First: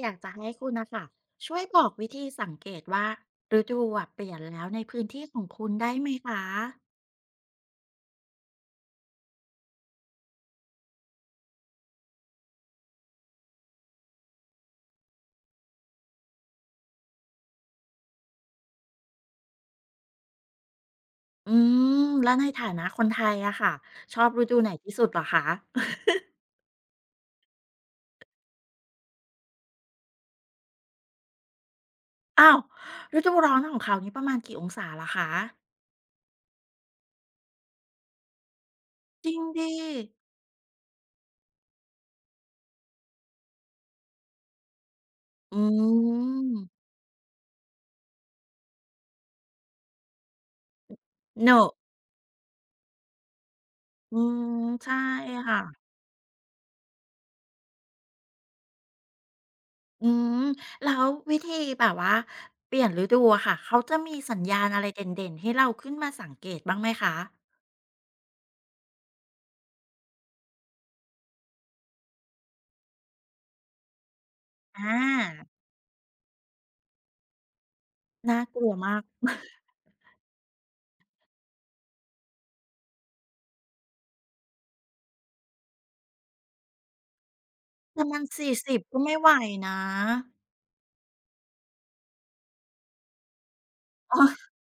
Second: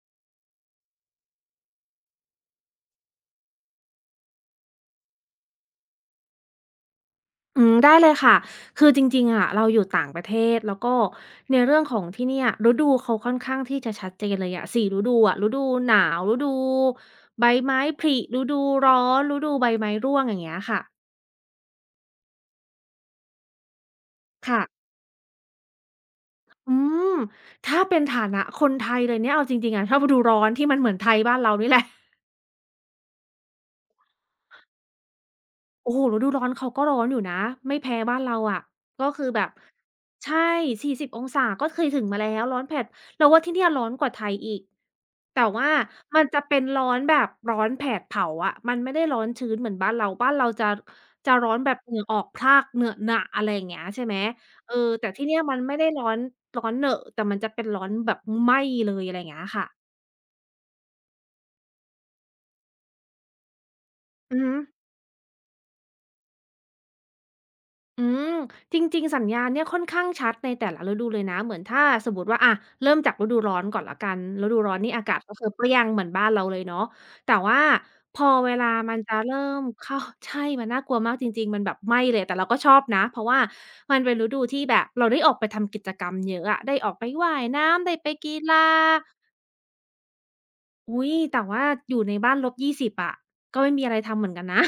อยากจะให้คุณนะค่ะช่วยบอกวิธีสังเกตว่าฤดูอะเปลี่ยนแล้วในพื้นที่ของคุณได้ไหมคะอืมได้เลยค่ะ คือจริงๆอะเราอยู่ต่างประเทศแล้วก็ในเรื่องของที่เนี่ยฤดูเขาค่อนข้างที่จะชัดเจนเลยอะสี่ฤดูอะฤดูหนาวฤดูใบไม้ผลิฤดูร้อนฤดูใบไม้ร่วงอย่างเงี้ยค่ะอืมแล้วในฐานะคนไทยอะค่ะชอบฤดูค่ะไหนที่สุดเหรอคะ อืมถ้าเป็นฐานะคนไทยเลยเนี่ยเอาจริงๆอะชอบฤดูร้อนที่มันเหมือนไทยบ้านเรานี่แหละ อ้าวฤดูร้อนของเขานี่ประมาณกี่องศาเหรอคะโอ้โฮฤดูร้อนเขาก็ร้อนอยู่นะไม่แพ้บ้านเราอะก็จคือริงแบบดิใช่40องศาก็เคยถึงมาแล้วร้อนแผดเราว่าที่เนี่ยร้อนกว่าไทยอีกแต่อืว่ามันจะเป็นร้อมนแบบร้อนแผดเผาอะมันไม่ได้ร้อนชื้นเหมือนบ้านเราบ้านเราจะโหนร้อนอะแบบเหงื่อออกพรากเหงอะหนะอะไรอย่างเงี้ยใช่ไหมอืมเออใช่แต่ที่เนี่ยมัค่ะนไม่ได้ร้อนร้อนเหนอะแต่มันจะเป็นร้อนแบบไหม้เลยอะไรอย่างเงี้ยค่ะอืมแล้ววิธีแบบว่าเปลี่ยนฤดูอะค่ะเขาจะมีสัอืญอฮึ ญาณอะไรเด่นๆให้เราขึ้นมาสังเกตบ้างไหมคะอืมจริงๆสัญญาณเนี่ยค่อนข้างชัดในแต่ละฤดูเลยนะเหมือนถ้าสมมติว่าอะเริ่มจากฤดูร้อนก่อนแล้วกันฤดูร้ออนนี่อากาศก็คือา เปรี้ยงเหมือนบ้านเราเลยเนาะแต่ว่าพอน่าเวกลาลัวมัมานก จะเริ่ มเข้าใช่มันน่ากลัวมากจริงๆมันแบบไหม้เลยแต่เราก็ชอบนะเพราะว่ามันเป็นฤดูที่แบบเราได้ออกไปทำกิจกรรมเยอะอะได้ออกไปว่ายน้ำได้แต่ไปมันกีฬา40ก็ไม่ไหวนะอุ๊ยแต่ว่าอยู่ในบ้านลบยี่สิบอะก็ไม่มีอะไรอ๋ทำอ เหมือน กันนะ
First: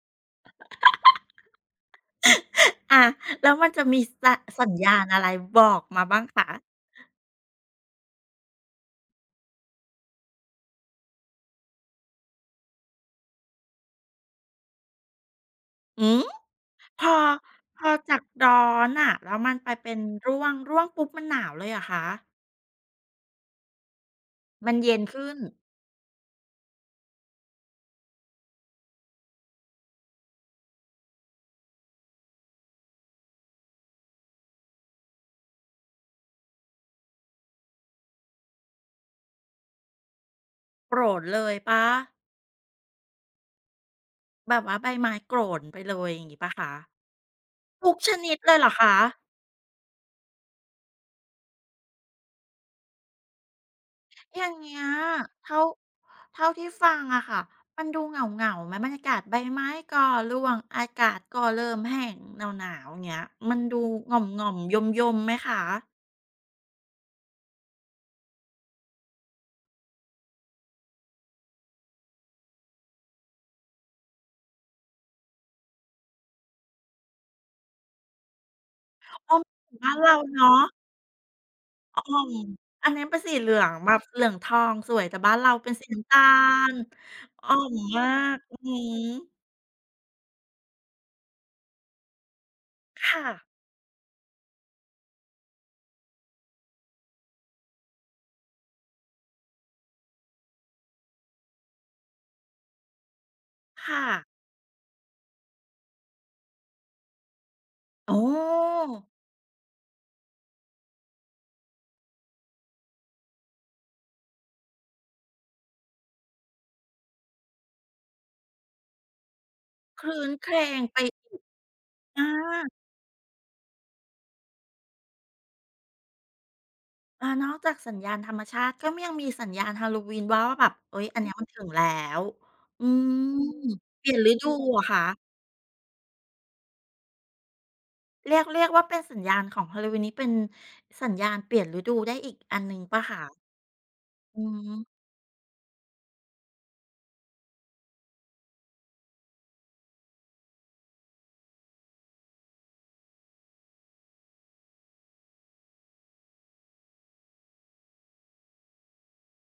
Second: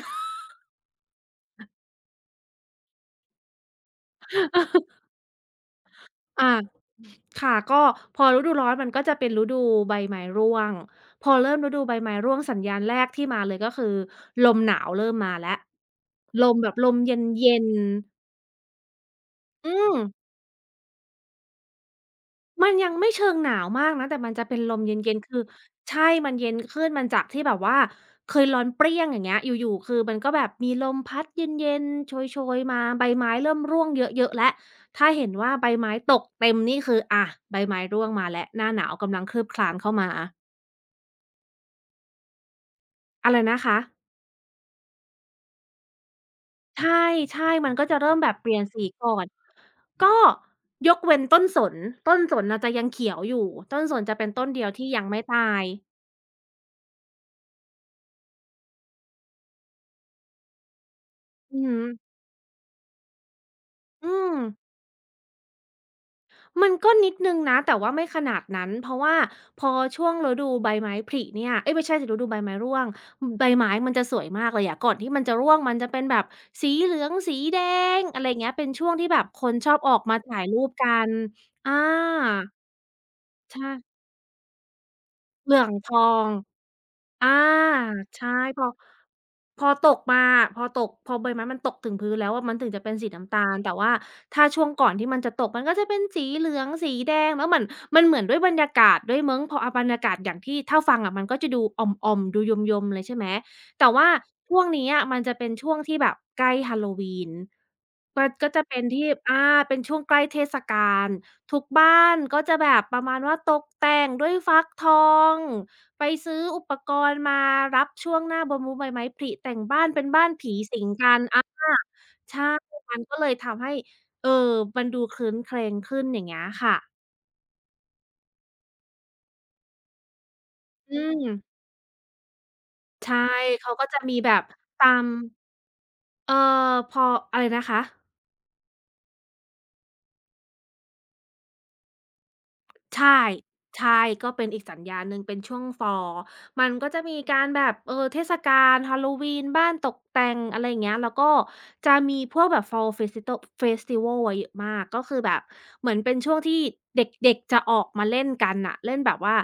อะแล้วมันจะมีสัญ ญาณอะไรบอกมาบ้างอา คะค่ะก็พอฤดูร้อนมันก็จะเป็นฤดูใบไม้ร่วงพอเริ่มฤดูใบไม้ร่วงสัญญาณแรกที่มาเลยก็คือลมหนาวเริ่มมาแล้วอือลมแบบลมพอเย็นพอจากร้อนอะแล้วมันๆไปอืเป็มนร่วงร่วงปุ๊บมันหนาวเลยเหรอะคะมันยังไม่เชิงหนาวมากนะแต่มันจะเป็นมัลนมเย็นเย็นๆขึ้นคือใช่มันเย็นขึ้นมันจากที่แบบว่าเคยร้อนเปรี้ยงอย่างเงี้ยอยู่ๆคือมันก็แบบมีลมพัดเย็นๆโชยๆมาใบไม้เริ่มร่วงเยอะๆแล้วถ้าเห็นว่าใบไม้ตกเต็มนี่คืออะใบไม้ร่วงมาแล้วหน้าหนาวกำลังคืบคลานเข้ามา โกรธเลยปล่าอะไรนะคะแบบว่าใบไม้โกรนไปเลยอย่างงี้ปะ่คะใช่ใช่มันก็ทุจะกชเริ่มแบนิบดเปเลลี่ยยนเหรอสีคะ ก่อนก็ยกเว้นต้นสนต้นสนน่ะจะยังเขียวอยู่ต้นสนจะเป็นอต้นย่างเดียวเงี้ยที่ยังไม่ตาเท่ายเท่าที่ฟังอะค่ะมันดูเหงาๆไหมบรรยากาศใบไม้ก็ร่วงอากาศก็อือเริ่ฮึมแห้งหนาวๆอย่างเงี้ยมันดูอืหงม่อมๆยมๆไหมคะมันก็นิดหนึ่งนะแต่ว่าไม่ขนาดนั้นเพราะว่าพอช่วงฤดูใบไม้ผลิเนี่ยเอ๊ยไม่ใช่สิฤดูใบไม้ร่วงใบไม้มันจะสวยมากเลยอะก่อนที่มันจะร่วงมันจะเป็นแบบสีเหลืองสีแดงอะไรอย่างเงี้ยเป็นช่วงที่แบบอ้อคมนชอบอบ้านอกเรามาถ่ายรูเนาะปกันอาอ่อมอันนั้นเป็นสีเหลือใช่งแบบเหลืองทองสวยแต่บ้านเราเหลือเป็งนสีทน้ำอตาง ลอาอ่อมมาใช่กอือพอฮึพอตกมาพอใบไม้มันตกถึงพื้นแล้วอะมันถึงจะเป็นสีค่ะน้ำตาลแต่ว่าถ้าช่วงก่อนที่มันจะตกมันก็จะเป็นสีเหลืองสีแดงแล้วเหมือนมันเหมือนด้วยบรรยากาศด้วยมั้งพออาบรรยากาศอย่างที่ถ้าฟังอะมันก็จะดูอ่อมๆดูยมๆเลยใช่ไหมแต่ค่ะว่าช่วงนี้อะมันจะเป็นช่วงที่แบบใกล้ฮาโลวีนโอ้มันก็จะเป็นที่อาเป็นช่วงใกล้เทศกาลทุกบ้านก็จะแบบประมาณว่าตกแต่งด้วยฟักทอง ไปซื้ออุปกรณ์มารับช่วงหน้าบมุใบไม้ผลิแต่งบ้านคเป็นรื้บ้านนเคผีรงสิงไปกันอาอา ใช่มันก็เลยทำให้เอ่อมันดูครื้นเครงขึ้นอย่างเงี้ยค่ะอานอกจากสัญญาณธรรมชาติก็ยังมีสัญญาณฮาโลวีนว่าว่าแบบอืเฮ้ยอันมเนี้ยมันถึงแล้วอืมใช่อืมเขาก็จะเปลี่ยมีนฤแบบดูเหรอตาคะมเอ่อพออะไรนะคะ เรียกว่าเป็นสัญญาณของฮาโลวีนนี้เป็นสัญญาณเปลี่ยนฤดูได้อีกอันหนึ่งเปล่าใช่ คะใช่ก็อืเป็นอีกสัญมญาณหนึ่งเป็นช่วง Fall มันก็จะมีการแบบเทศกาล Halloween บ้านตกแต่งอะไรอย่างเงี้ย แล้วก็จะมีพวกแบบ Fall Festival อะเยอะมากก็คือแบบเหมือนเป็นช่วงที่เด็กๆจะออกมาเล่นกันน่ะเล่นแบบว่า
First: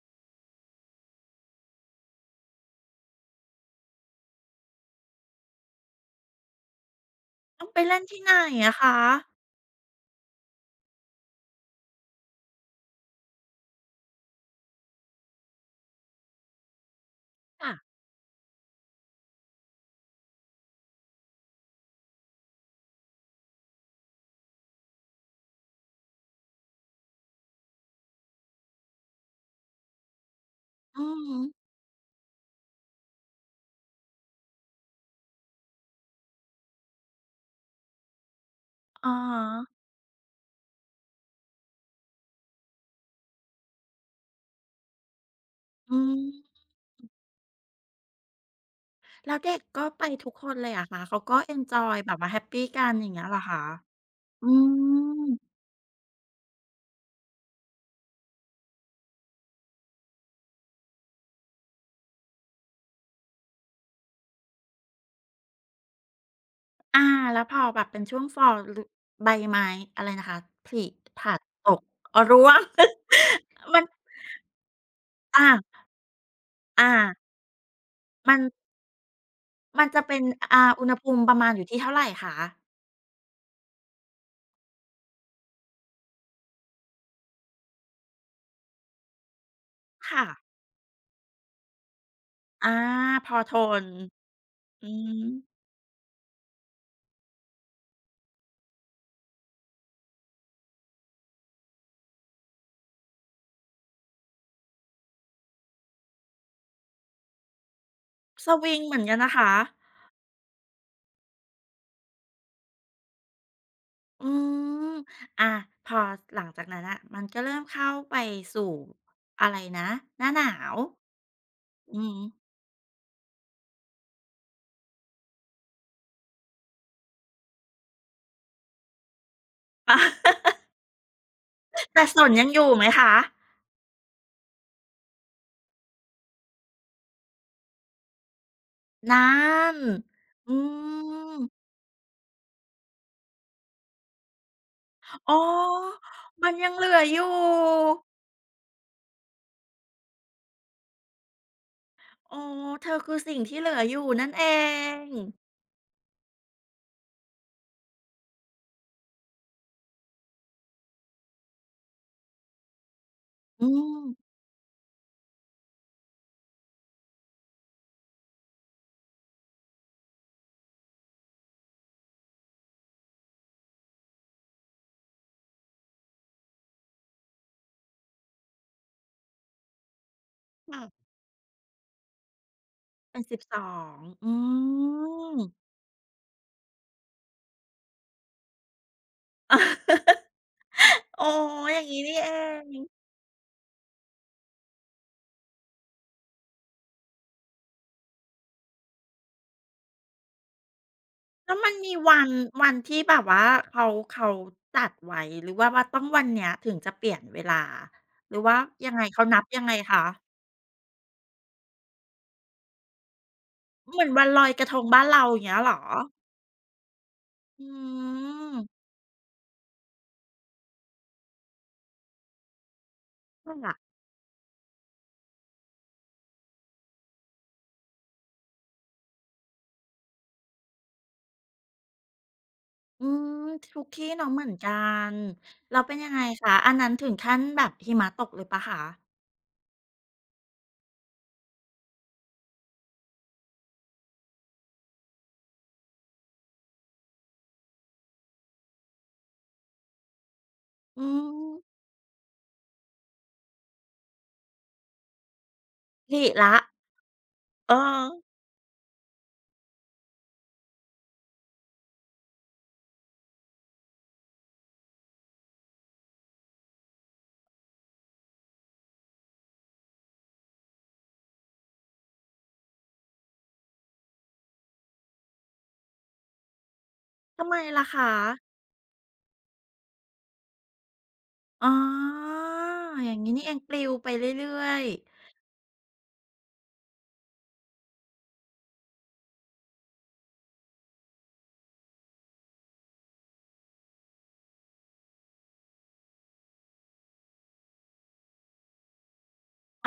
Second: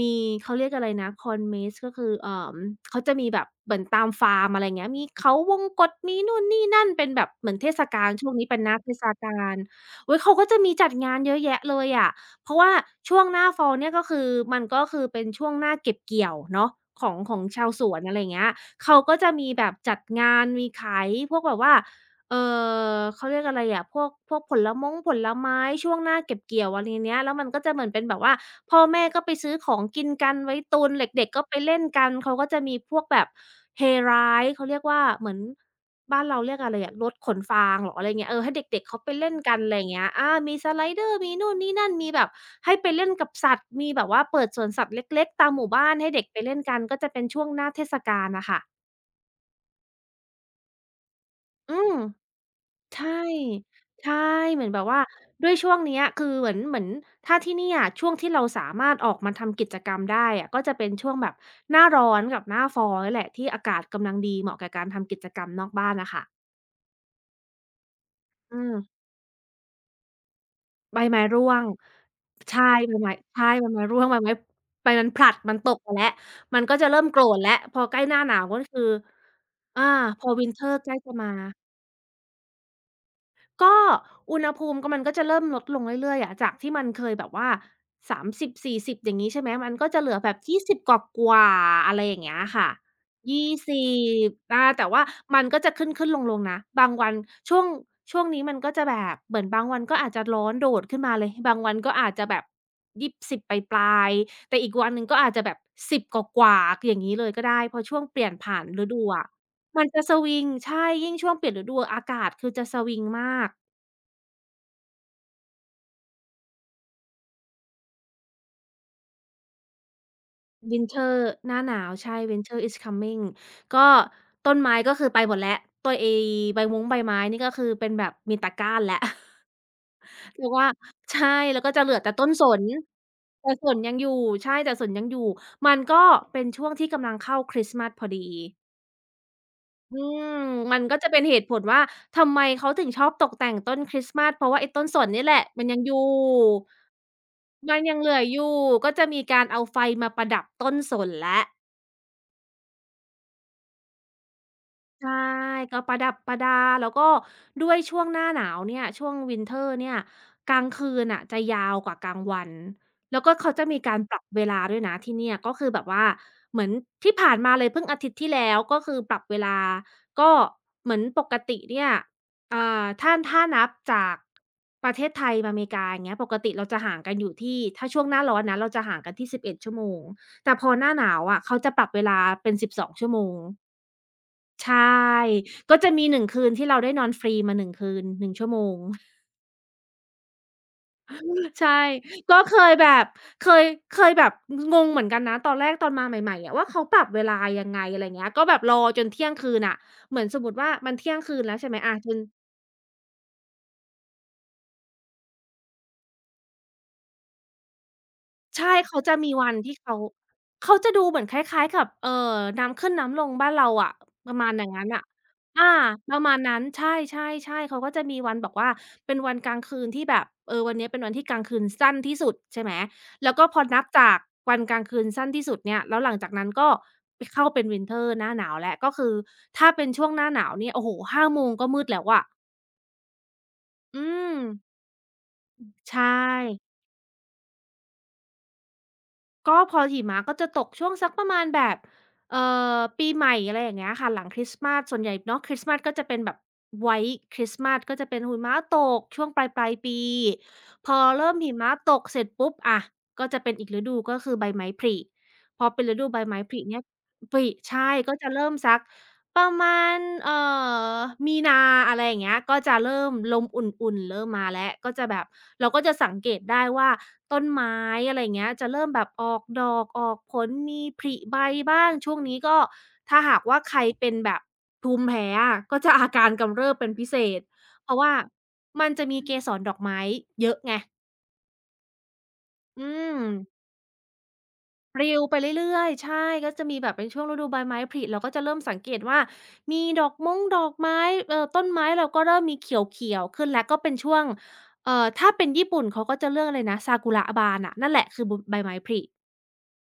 มีเขาเรียกอะไรนะ Corn Maze ก็คือเขาจะมีแบบเหมือนตามฟาร์มอะไรอย่างเงี้ยมีเขาวงกตมีนู่นนี่นั่นเป็นแบบเหมือนต้อเทงไปศเล่นกาลที่ช่ไหวนงนี้เป็นหอะน้าเทคะศกาลอุ๊ยเขาก็จะมีจัดงานเยอะแยะเลยอะ เพราะว่าช่วงหน้า Fall เนี่ยก็คือมันก็คือเป็นช่วงหน้าเก็บเกี่ยวเนาะของชาวค่ะสวนอะไรอย่างเงี้ยเขาก็จะมีแบบจัดงานมีขายพวกแบบว่าเอ่เขาเรียกอะไรอะพวกผลมงผลไม้ช่วงหน้าเก็บเกี่ยวอะไรเนี้ยแล้วมันก็จะเหมือนเป็นแบบว่าพ่อแม่ก็ไปซื้อของกินกันไว้ตุนอือเด็กฮึๆก็ไปเล่นกันเขาก็จะมีพวกแบบ Hayride เขาเรียกว่าเหมือน บ้านเราเรียกอะไรอะรถขนฟางเหรออะไรเงี้ยเออให้เด็กๆเขาไปอะเล่ฮนกันอะไระเงี้ยอามีสไลเดอร์มีนู่นนี่นั่นมีแบบให้ไปเล่นกับสัตว์มีแบบว่าเปิดสวนสัตว์เล็กๆตามหมู่บ้านอืให้มเด็กไปเล่นกันก็จะเป็นช่วงหน้าเทศกาลน่ะค่ะแล้วเด็กก็ไปทุกคนเลยเหรอคะเขาก็เอนอืจอยมแบบว่าแฮปปีกันอใช่ย่างเงี้ยเหรอคะใช่อืเหมือนแบบว่าม ด้วยช่วงเนี้ยคือเหมือนเหมือนถ้าที่เนี่อะช่วงที่เราสามารถออกมาทำกิจกรรมได้อะก็จะเป็นช่วงแบบหน้าร้อนกับหน้า Fall นี่แหละที่อากาศกำลังดีเหมาะกับการทำกิจกรรมนอกบ้านน่ะค่ะอาแล้วพอแบบเป็นช่วง fall อืม หรือใบไม้อะไรนะคะผลิใบผไม้ลัดร่วงตกอ๋อร่วง ใช่ใบไม้ใช่ใบ มัไม้นร่วงใบไม้ใบมันผลัดอามันตกมาแล้วมันก็จะอาเริ่มโกรธแล้วพอใกล้หน้าหมันานวก็คืออามันจะเป็พนอ อ่า winter อุณใกหล้ภูจะมิมา ประมาณอยู่ที่เท่าไรคะก็อุณหภูมิก็มันก็จะเริ่มลดลงเรื่อยๆอะจากที่มันเคยแบบว่า30-40อย่างงี้ใช่ไหมมันก็จะเหลือค่ะแบบ20กว่าๆอะไรอย่างเงี้ยค่ะอาพอทน20อาอืแต่ว่ามมันก็จะขึ้นๆลงๆนะบางวันช่วงช่วงนี้มันก็จะแบบเหมือนบางวันก็อาจจะร้อนโดดขึ้นมาเลยบางวันก็อาจจะแบบ20ปลายๆแต่อีกวันหนึ่งก็อาจจะแบบ10กว่าๆอย่างงี้เลยก็ได้เพราะช่วงเปลี่ยนสผ่านวิงฤเหมือดูนกันอะนะคะมันจะสวิงใช่ยิ่งช่วงเปลี่ยนฤดูอากาศคือจะสวิงมาก อืมอาพอหลังจากนั้นน่ะมันก็เริ่มเข้าไปสู่อะไรนะหน้าหนาว Winter หน้าหนาวอืใช่ ม Winter is coming ก็ต้นไม้ก็คือไปหมดแล้วตัวไอ้ใบม้งใบไม้นี่ก็คือเป็นแบบมีตะกร้านแล้ว แต่ ว่าใช่แล้วก็จะเหลือแต่แต่สต้นนสยังอนยู่ไหมคะแต่สนยังอยู่ใช่แต่สนยังอยู่มันก็เป็นช่วงที่กำลังเข้าคริสต์มาสพอดีนั่นอืมอืมันก็จะเป็นเหม ตุผลว่าทำไมเขาถึงชอบตกแต่งต้นคริสต์มาสเพราะว่าไอ้ต้นสนนี่อ๋อแหละมันยังอยู่มันยังเหลืออยู่มันยังเหลืออยู่ก็จะมีการเอาไฟมาประดับต้นสนแล้ว อ๋อเธอคือสิ่งที่เหลืออยู่นั่นเองใช่ก็ประดับประดาแล้วก็ด้วยช่วงหน้าหนาวเนี่ยช่วง Winter เนี่ยกลางคืนน่ะจะยาวกว่ากลางวันแล้วก็เขาอืจะมีกามรปรับเวลาด้วยนะที่เนี่ยก็คือแบบว่าเหมือนที่ผ่านมาเลยเพิ่งอาทิตย์ที่แล้วก็คือปรับเวลาก็เหมือนปกติเนี่ยอ่าถ้านับจากประเทศไทยมาอเมริกาอย่างเงี้ยปกติเราจะห่างกันอยู่ที่ถ้าช่วงหน้าร้อนนะเราจะห่างกันที่สิบเอ็ดชั่วโมงแต่พอหน้าค่ะหนาวอะเขาจะปรับเวลาเป็นสิบสองชั่วเป็โมนง สิบสองอืใช่ ม ก็จะมี1คืนที่เราได้นอนฟรีมา1คืน1ชั่วโมง อ๋อ ใช่ อย่างนี้นี่เอก็งเคยเคยแบบงงเหมือนกันนะตอนแรกตอนมาใหม่ๆอะว่าเขาปรับเวลายังไงอะไรเงี้ยก็แบบรอจนเที่ยงคืนน่ะเหมือนสมมุติว่ามันเที่ยงคืนแล้แล้ววใช่มันไหมมีอาจน วันที่แบบว่าเขาเขาจัดไว้หรือว่าว่าต้องวันเนี้ยถึงจะเปลี่ยนเวลาหรือว่าใช่ยังเขาไงจะเขามีนับวันยังไงที่เขาคะเขาจะดูเหมือนคล้ายๆกับน้ำขึ้นน้ำลงบ้านเราอะเหมือนวันประลอมายณกอระย่างทงงั้นบ้าน่ะนเราอย่างเงี้ยเหอารอประมาณนั้นใช่อืๆๆเขาก็จะมีวันบอกว่ามเป็นวันกลางคืนที่แบบเออวันนี้เป็นวันที่กลางคืนสั้นที่สุดใช่ไหมแล้วก็คพอ่ะ นับจากวันกลางคืนสั้นที่สุดเนี่ยแล้วหลังจากนั้นก็ไปเข้าเป็น Winter หน้าหนาวแล้วก็คือถ้าเป็นช่วงหน้าหนาวเนี่ยโอ้โฮ5โมงก็มืดแล้วอะอืมคุกอืกี้น้องมเหมือนกันแล้วเป็ใชนยังไงคะ อั่ นนั้นถึงขั้นแบบหิมะตกเลยเปล่าคะก็พอหิมะก็จะตกช่วงสักประมาณแบบเอ่ปีใหม่อะไรอย่างเงี้ยค่ะหลังคริสต์มาสส่วนใหญ่เนาะคริสต์มาสก็จะเป็นแบบ White คริสต์มาสก็จะเป็นหิมะตกช่วงปลายปีพออืเริ่มมหิมะตกเสร็จปุ๊บอะก็จะเป็นอีกฤดูก็คือใบไม้ผลิพอเป็นฤดูหใบลีไม้แล้ผวลิเนี่ยผลิเออใช่ก็จะเริ่มสัก ประมาณเอ่อมีนาอะไรอย่างเงี้ยก็จะเริ่มลมอุ่นๆเริ่มมาแล้วก็จะแบบเราก็จะสังเกตได้ว่าต้นไม้อะไรอย่างเงี้ยจะเริ่มแบบออกดอกออกผลมีผลิใบบ้างช่วงนี้ก็ถ้าหากว่าใครเป็นแบบภูมิแพ้อะก็จะอาการกำเริบเป็นพิเศษทำไมล่ะเพราะคะว่ามันจะมีเกสรดอกไม้เยอะไงอ๋ออือย่าม งงี้นี่เองปลิวไปเรื่อยปลิวไปเรื่อยๆใช่ก็จะมีแบบเป็นช่วงฤดูใบไม้ผลิเราก็จะเริ่มสังเกตว่ามีดอกม้งดอกไม้ต้นไม้เราก็เริ่มมีเขียวๆขึ้นแล้วก็เป็นช่วงถ้าเป็นญี่ปุ่นเขาก็จะเลือกอะไรนะซากุระบานอะนั่นแหละคือบใบไม้ผลิ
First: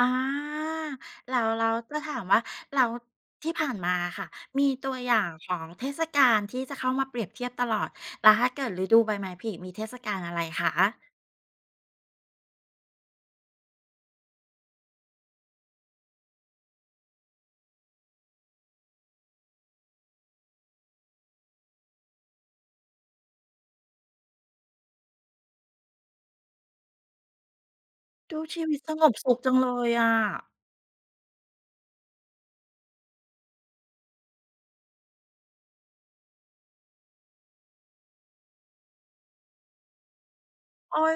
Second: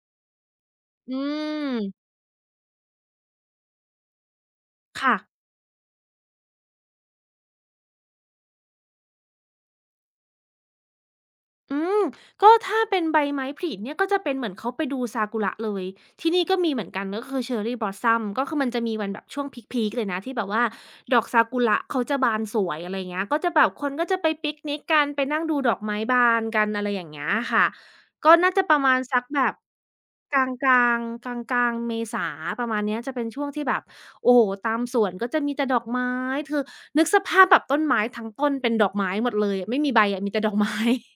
ๆอาอืแล้วแล้วมจะถามว่าแล้วที่ผ่านมาอะค่ะมีตัวอค่ะ ย่างของเทศกาลที่จะเข้ามาเปรียบเทียบตลอด แล้วถ้าเกิดฤดูใบไม้ผลิมีเทศกาลอะไรคะอืมก็ถ้าเป็นใบไม้ผลิเนี่ยก็จะเป็นเหมือนเขาไปดูซากุระเลยที่นี่ก็มีเหมือนกันก็คือ Cherry Blossom ก็คือมันจะมีวันแบบช่วงพีกๆเลยนะที่แบบว่าดอกซากุระเขาจะบานสวยอะไรเงี้ยก็จะแบบคนก็จะไปปิกนิกกันไปนั่งดูดอกไม้บานกันอะไรอย่างเงี้ยค่ะก็ดูน่าชีจะปวิตระสมาณงบสักสุขแบจับงเลยอะ กลางๆกลางๆเมษาประมาณเนี้ยจะเป็นช่วงที่แบบโอ้โฮตามสวนก็จะมีแต่ดอกไม้คือนึกสภาพแบบต้นไม้ทั้งต้นเป็นดอกไม้หมดเลยอะไม่มีใบอะมีแต่ดอกไม้ โอ๊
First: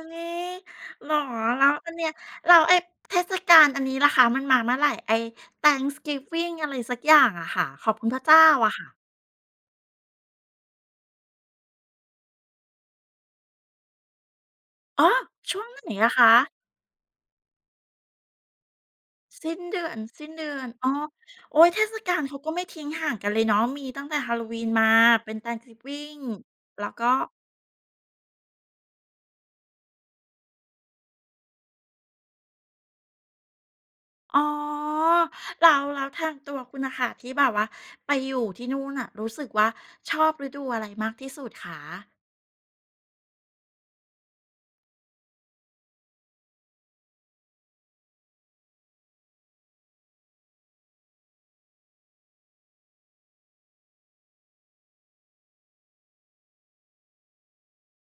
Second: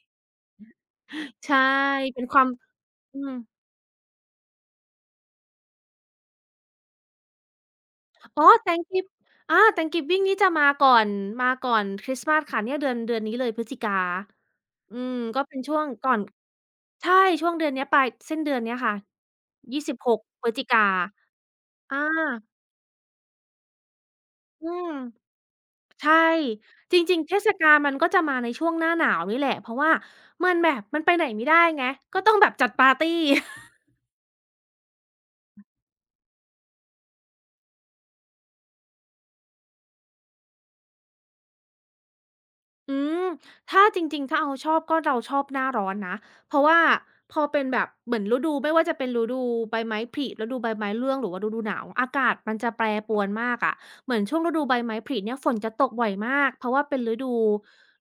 ยเหรอใช่แล้วอันเนี้ยเป็นความแล้วไอ้เทอืมศกาลอันนี้ล่ะคะมันมาเมื่อไรไอ้ Thanksgiving อะไรสักอย่างอะค่ะขอบคุณพระอ๋เจ้าอ อะ Thanksgiv ค่ะอา Thanksgiving นี่จะมาก่อนมาก่อนคริสต์มาสค่ะเนี่ยเดือนนี้เลยพฤศจิกาอือ๋อมก็เป็นช่วงช่วไหงนก่อะอนคะใช่ช่วงเดือนเนี้ยปลายสิ้นเดือนเนี้ยค่ะสิ้นยี่เดือสินบหกสิ้นพฤเดืศอจินกาอ๋อโอ๊ยเทศอากาลเขาก็ไม่ทิ้งห่างกันเลยเนาะมีตั้งแต่ อื Halloween มมาเป็น ใช่ Thanksgiving แล้วจก็ริงๆเทศกาลมันก็จะมาในช่วงหน้าหนาวนี่แหละเพราะว่ามันแบบมันไปไหนไม่ได้ไงก็ต้องแบบจัดปาร์ตี อ๋อแล้วแล้วทางตัวคุณน่ะค่ะที่แบบว่าไปอยู่ที่นู่นน่ะรู้สึกว่าชอบฤดูอะไรมากที่สุดคะ อืมถ้าจริงๆถ้าเอาชอบก็เราชอบหน้าร้อนนะ เพราะว่าพอเป็นแบบเหมือนฤดูไม่ว่าจะเป็นฤดูใบไม้ผลิฤดูใบไม้ร่วงหรือว่าฤดูหนาวอากาศมันจะแปรปรวนมากอะเหมือนช่วงฤดูใบไม้ผลิเนี่ยฝนจะตกบ่อยมากเพราะว่าเป็นฤดู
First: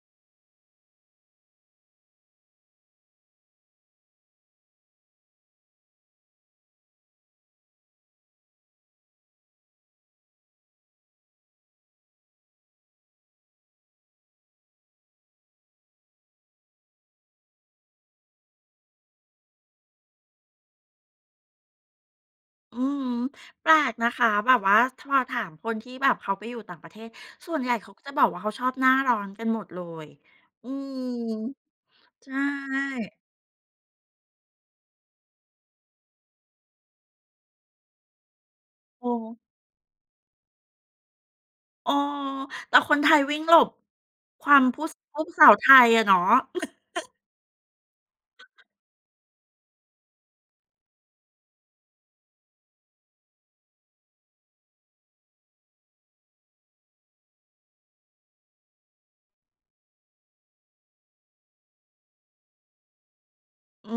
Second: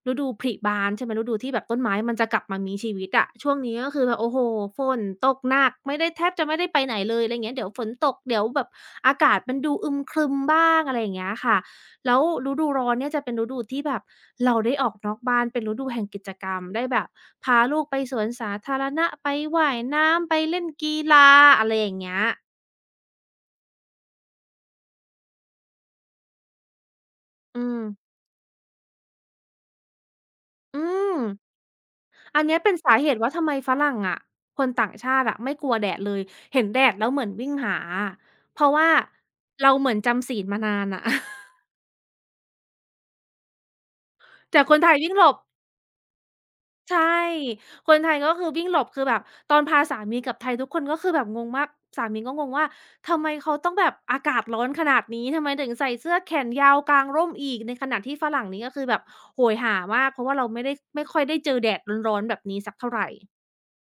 ฤดูผลิบานใช่ไหมฤดูที่แบบต้นไม้มันจะกลับมามีชีวิตอะช่วงนี้ก็คือแบบโอ้โฮฝนตกหนักไม่ได้แทบจะไม่ได้ไปไหนเลยอะไรอย่างเงี้ยเดี๋ยวฝนตกเดี๋ยวแบบอากาศมันดูอึมครึมบ้างอะไรอย่างเงี้ยค่ะ แล้วฤดูร้อนเนี่ยจะเป็นฤดูที่แบบเราได้ออกนอกบ้านเป็นฤดูแห่งกิจกรรมได้แบบพาลูกไปสวนสาธารณะไปว่ายน้ำไปเล่นกีฬาอะไรอย่างเงี้ยอืมแปลกนะคะแบบว่าพอถามคนที่แบบเขาไปอยู่ต่างประเทศส่วนอืใหญ่มเขาก็จะบอกว่าเขาชอบหน้าร้อนกันหมดเลยอือืมมใชอันเนี้ยเป็นสา่เหตุว่าทำไมฝรั่งอะคนต่างชาติอะไม่กลัวแดดเลยเห็นแดดแล้วเหมือนวิ่งหาอะเพราะว่าโอ้เราเหมือนจำศีลมานานอะ เอแต่คนไทยวิ่งหลบควาแต่มคนพูไทดยวิ่งพูหดลบ ภาษาไทยอะเนาะ ใช่คนไทยก็คือวิ่งหลบคือแบบตอนพาสามีกลับไทยทุกคนก็คือแบบงงมากสามีก็งงว่าทำไมเขาต้องแบบอากาศร้อนขนาดนี้ทำไมถึงใส่เสื้อแขนยาวกางร่มอีกในขณะที่ฝรั่งนี้ก็คือแบบโหยหามากเพราะว่าเราไม่ได้ไม่ค่อยได้เจอแดดร้อนๆแบบนี้สักเท่าไรอื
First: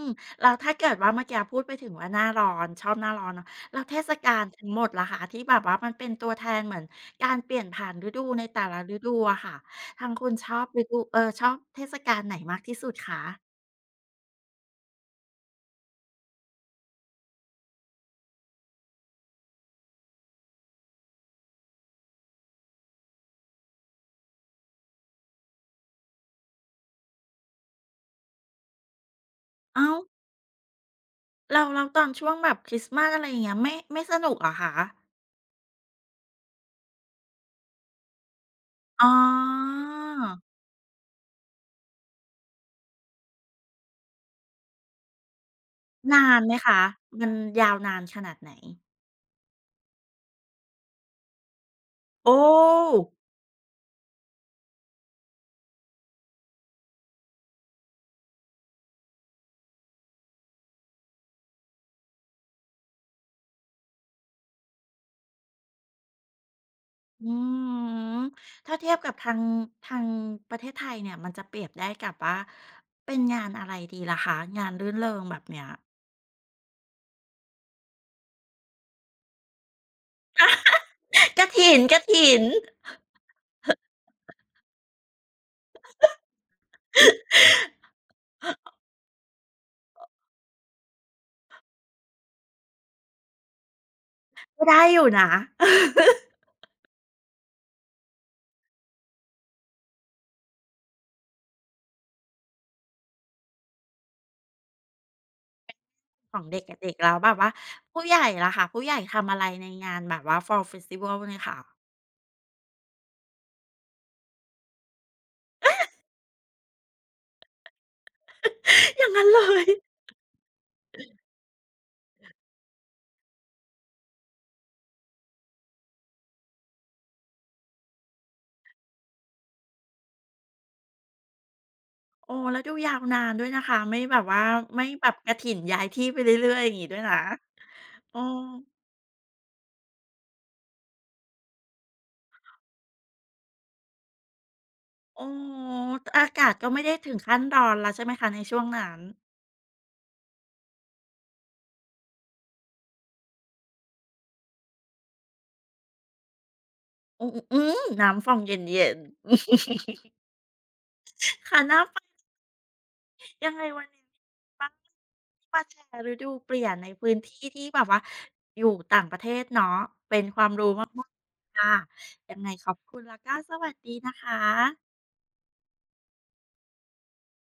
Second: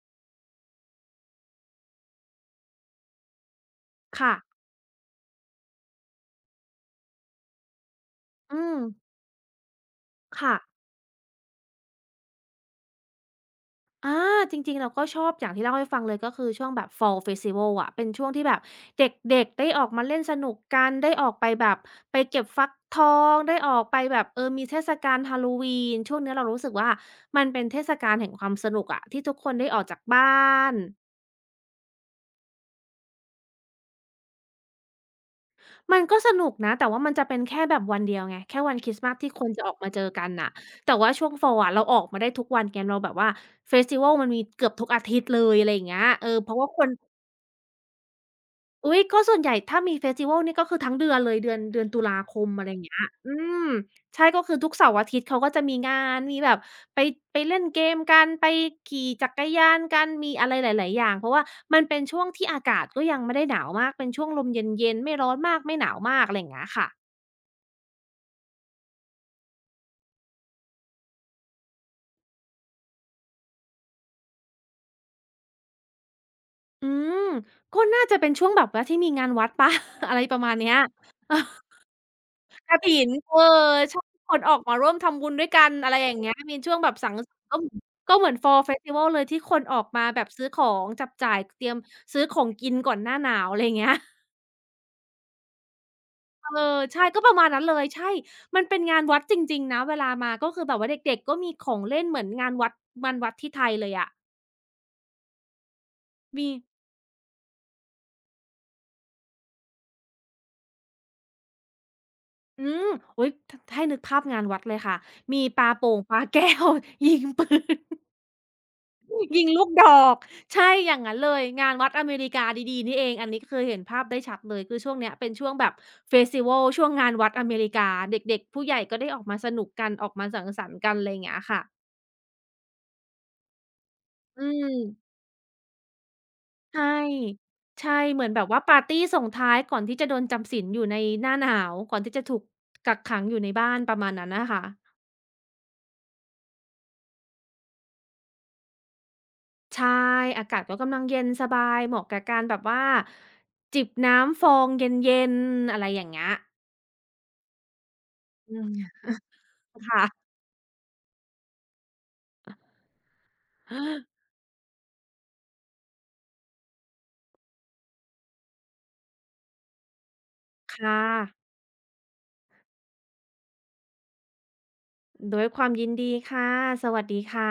มแล้วถ้าเกิดว่าเมื่อกี้พูดไปถึงว่าหน้าร้อนชอบหน้าร้อนเนาะแล้วเทศกาค่ะลทั้งหมดล่ะคะที่แบบว่ามันเป็นตัวแทนเหมือนการเปลี่ยนผ่านฤดูในอืแต่ละมฤดูอะค่ะทางคุณชค่ะ อบฤดูเออชอบเทศกาลไหนมากที่สุดคะอาจริงๆเราก็ชอบอย่างที่เล่าให้ฟังเลยก็คือช่วงแบบ Fall Festival อะเป็นช่วงที่แบบเด็กๆได้ออกมาเล่นสนุกกันได้ออกไปแบบไปเก็บฟักทองได้ออกไปแบบเออมีเทศกาล Halloween ช่วงเนี้ยเรารู้สึกว่ามันเป็นเทศกาลแห่งความสนุกอะที่ทุกคนได้ออกอ้าวจากบ้านแล้วแล้วตอนช่วงแบบคริสต์มาสอะไรอย่างเงี้ยไม่สนุกเหรอคะมันก็สนุกนะแต่ว่ามันจะเป็นแค่แบบวันเดียวไงแค่วันคริสต์อ๋มาอสที่คนจะออกมาเจอกันน่ะแต่ว่าช่วง Fall อะเราออกมาได้ทุกวันไงเราแบบว่า Festival มันมีเกือบทุกอาทิตย์เลยอะไรอย่างเงี้ยเอนาอนเพไหมราะว่าคะคน มันยาวนานขนาดไหนอุ๊ยก็ส่วนใหญ่ถ้ามีเฟสติวัลนี่ก็คือทั้งเดือนเลยเดือนตุลาคโอ้ มอะไรอย่างเงี้ยอืมใช่ก็คือทุกเสาร์อาทิตย์เขาก็จะมีงานมีแบบไปไปเล่นเกมกันไปขี่จักรยานกันมีอะไรหลายๆอย่างเพราะว่ามันเป็นช่วงที่อากาศก็ยังไม่ได้หนาวมากเป็นช่วงลมเย็นๆไม่ร้อนมากไม่หนาวมากอะไรอย่างเงี้ยค่ะอืมถ้าเทียบกับทางประเทศไทยเนี่ยมันจะเปรียบได้กับว่าเป็นงานอะไรดีล่ะคะงานรื่นเริงแบบเนี้ย อืมก็น่าจะเป็นช่วงแบบว่าที่มีงานวัด เปล่าอะไรประมาณเนี้ย กฐินกฐินเออชอบคนออกมาร่วมทำบุญด้วยกันอะไรอย่างเงี้ยมีช่วงแบบสังสรรค์ก็เหมือนก็เหมือน Fall Festival เลยที่คนออกมาแบบซื้อของจับจ่ายเตรียมซื้อของกินก่อนหน้าหนาวอะไรอย่างเงี้ย ก็ได้อยู่นะ เออใช่ก็ประมาณนั้นเลยใช่มันเป็นงานวัดจริงๆนะเวลามาก็คือแบบว่าเด็กๆก็มีของเล่นเหมือนงานวัดงานวัดที่ไทยเลยอะของมีเด็กกับเด็กแล้วแบบว่าผู้ใหญ่ล่ะคะผู้ใหญ่ทำอะไรในงานแบบว่า Fall Festival เนี่ยค่ะ อืมอุ๊ยถให้นึกภาพงานวัดเลยค่ะมีปาโป่งปาแก้ว ยิงปืน อย่างนั้นเลยิงลูยกดอกใช่อย่างงั้นเลยงานวัดอเมริกาดีๆนี่เองอันนี้คือเห็นภาพได้ชัดเลยคือช่วงเนี้ยเป็นช่วงแบบเฟสติวัลช่วงงานวัดอเมริกาเด็กๆผู้ใหญ่ก็ได้ออกมาสนุกกันออกมาสังสรรค์กันไรเงี้ยค่ะโอ้แล้วดูยาวนานด้วยนะคะไม่แบบว่าอืมไม่แบบกฐินย้ายที่ไปเรื่อยๆอย่างงี้ใช่ด้วยนะใช่โอเหมือนแบบว่าปาร์ตีส่งท้ายก่อนที่จะโดนจำศีลอยู่ในหน้าหนาวก่อนที่จะถูกกักขังอยู่ในบ้านประมาณนั้นน่ะค่ะโอ้ออากาศก็ไม่ได้ถึงขั้นร้อนแล้วใช่ไหมคะในช่วงนั้น ใช่อากาศก็กำลังเย็นสบายเหมาะกับการแบบว่าจิบน้ำฟองเย็นๆอะไรอย่างเงี้ยอืมอืมน้ำฟองอืมเย็นๆ ค่ะ ค่ะน่าไปยังไงวันนี้ มามาแชร์ฤดูเปลี่ยนในพื้นที่ที่แบบว่าอยู่ต่างประเทศเนาะค่ะค่ะยังไงขอบคุณแล้วก็สวัสดีนะคะด้วยความยินดีค่ะ สวัสดีค่ะ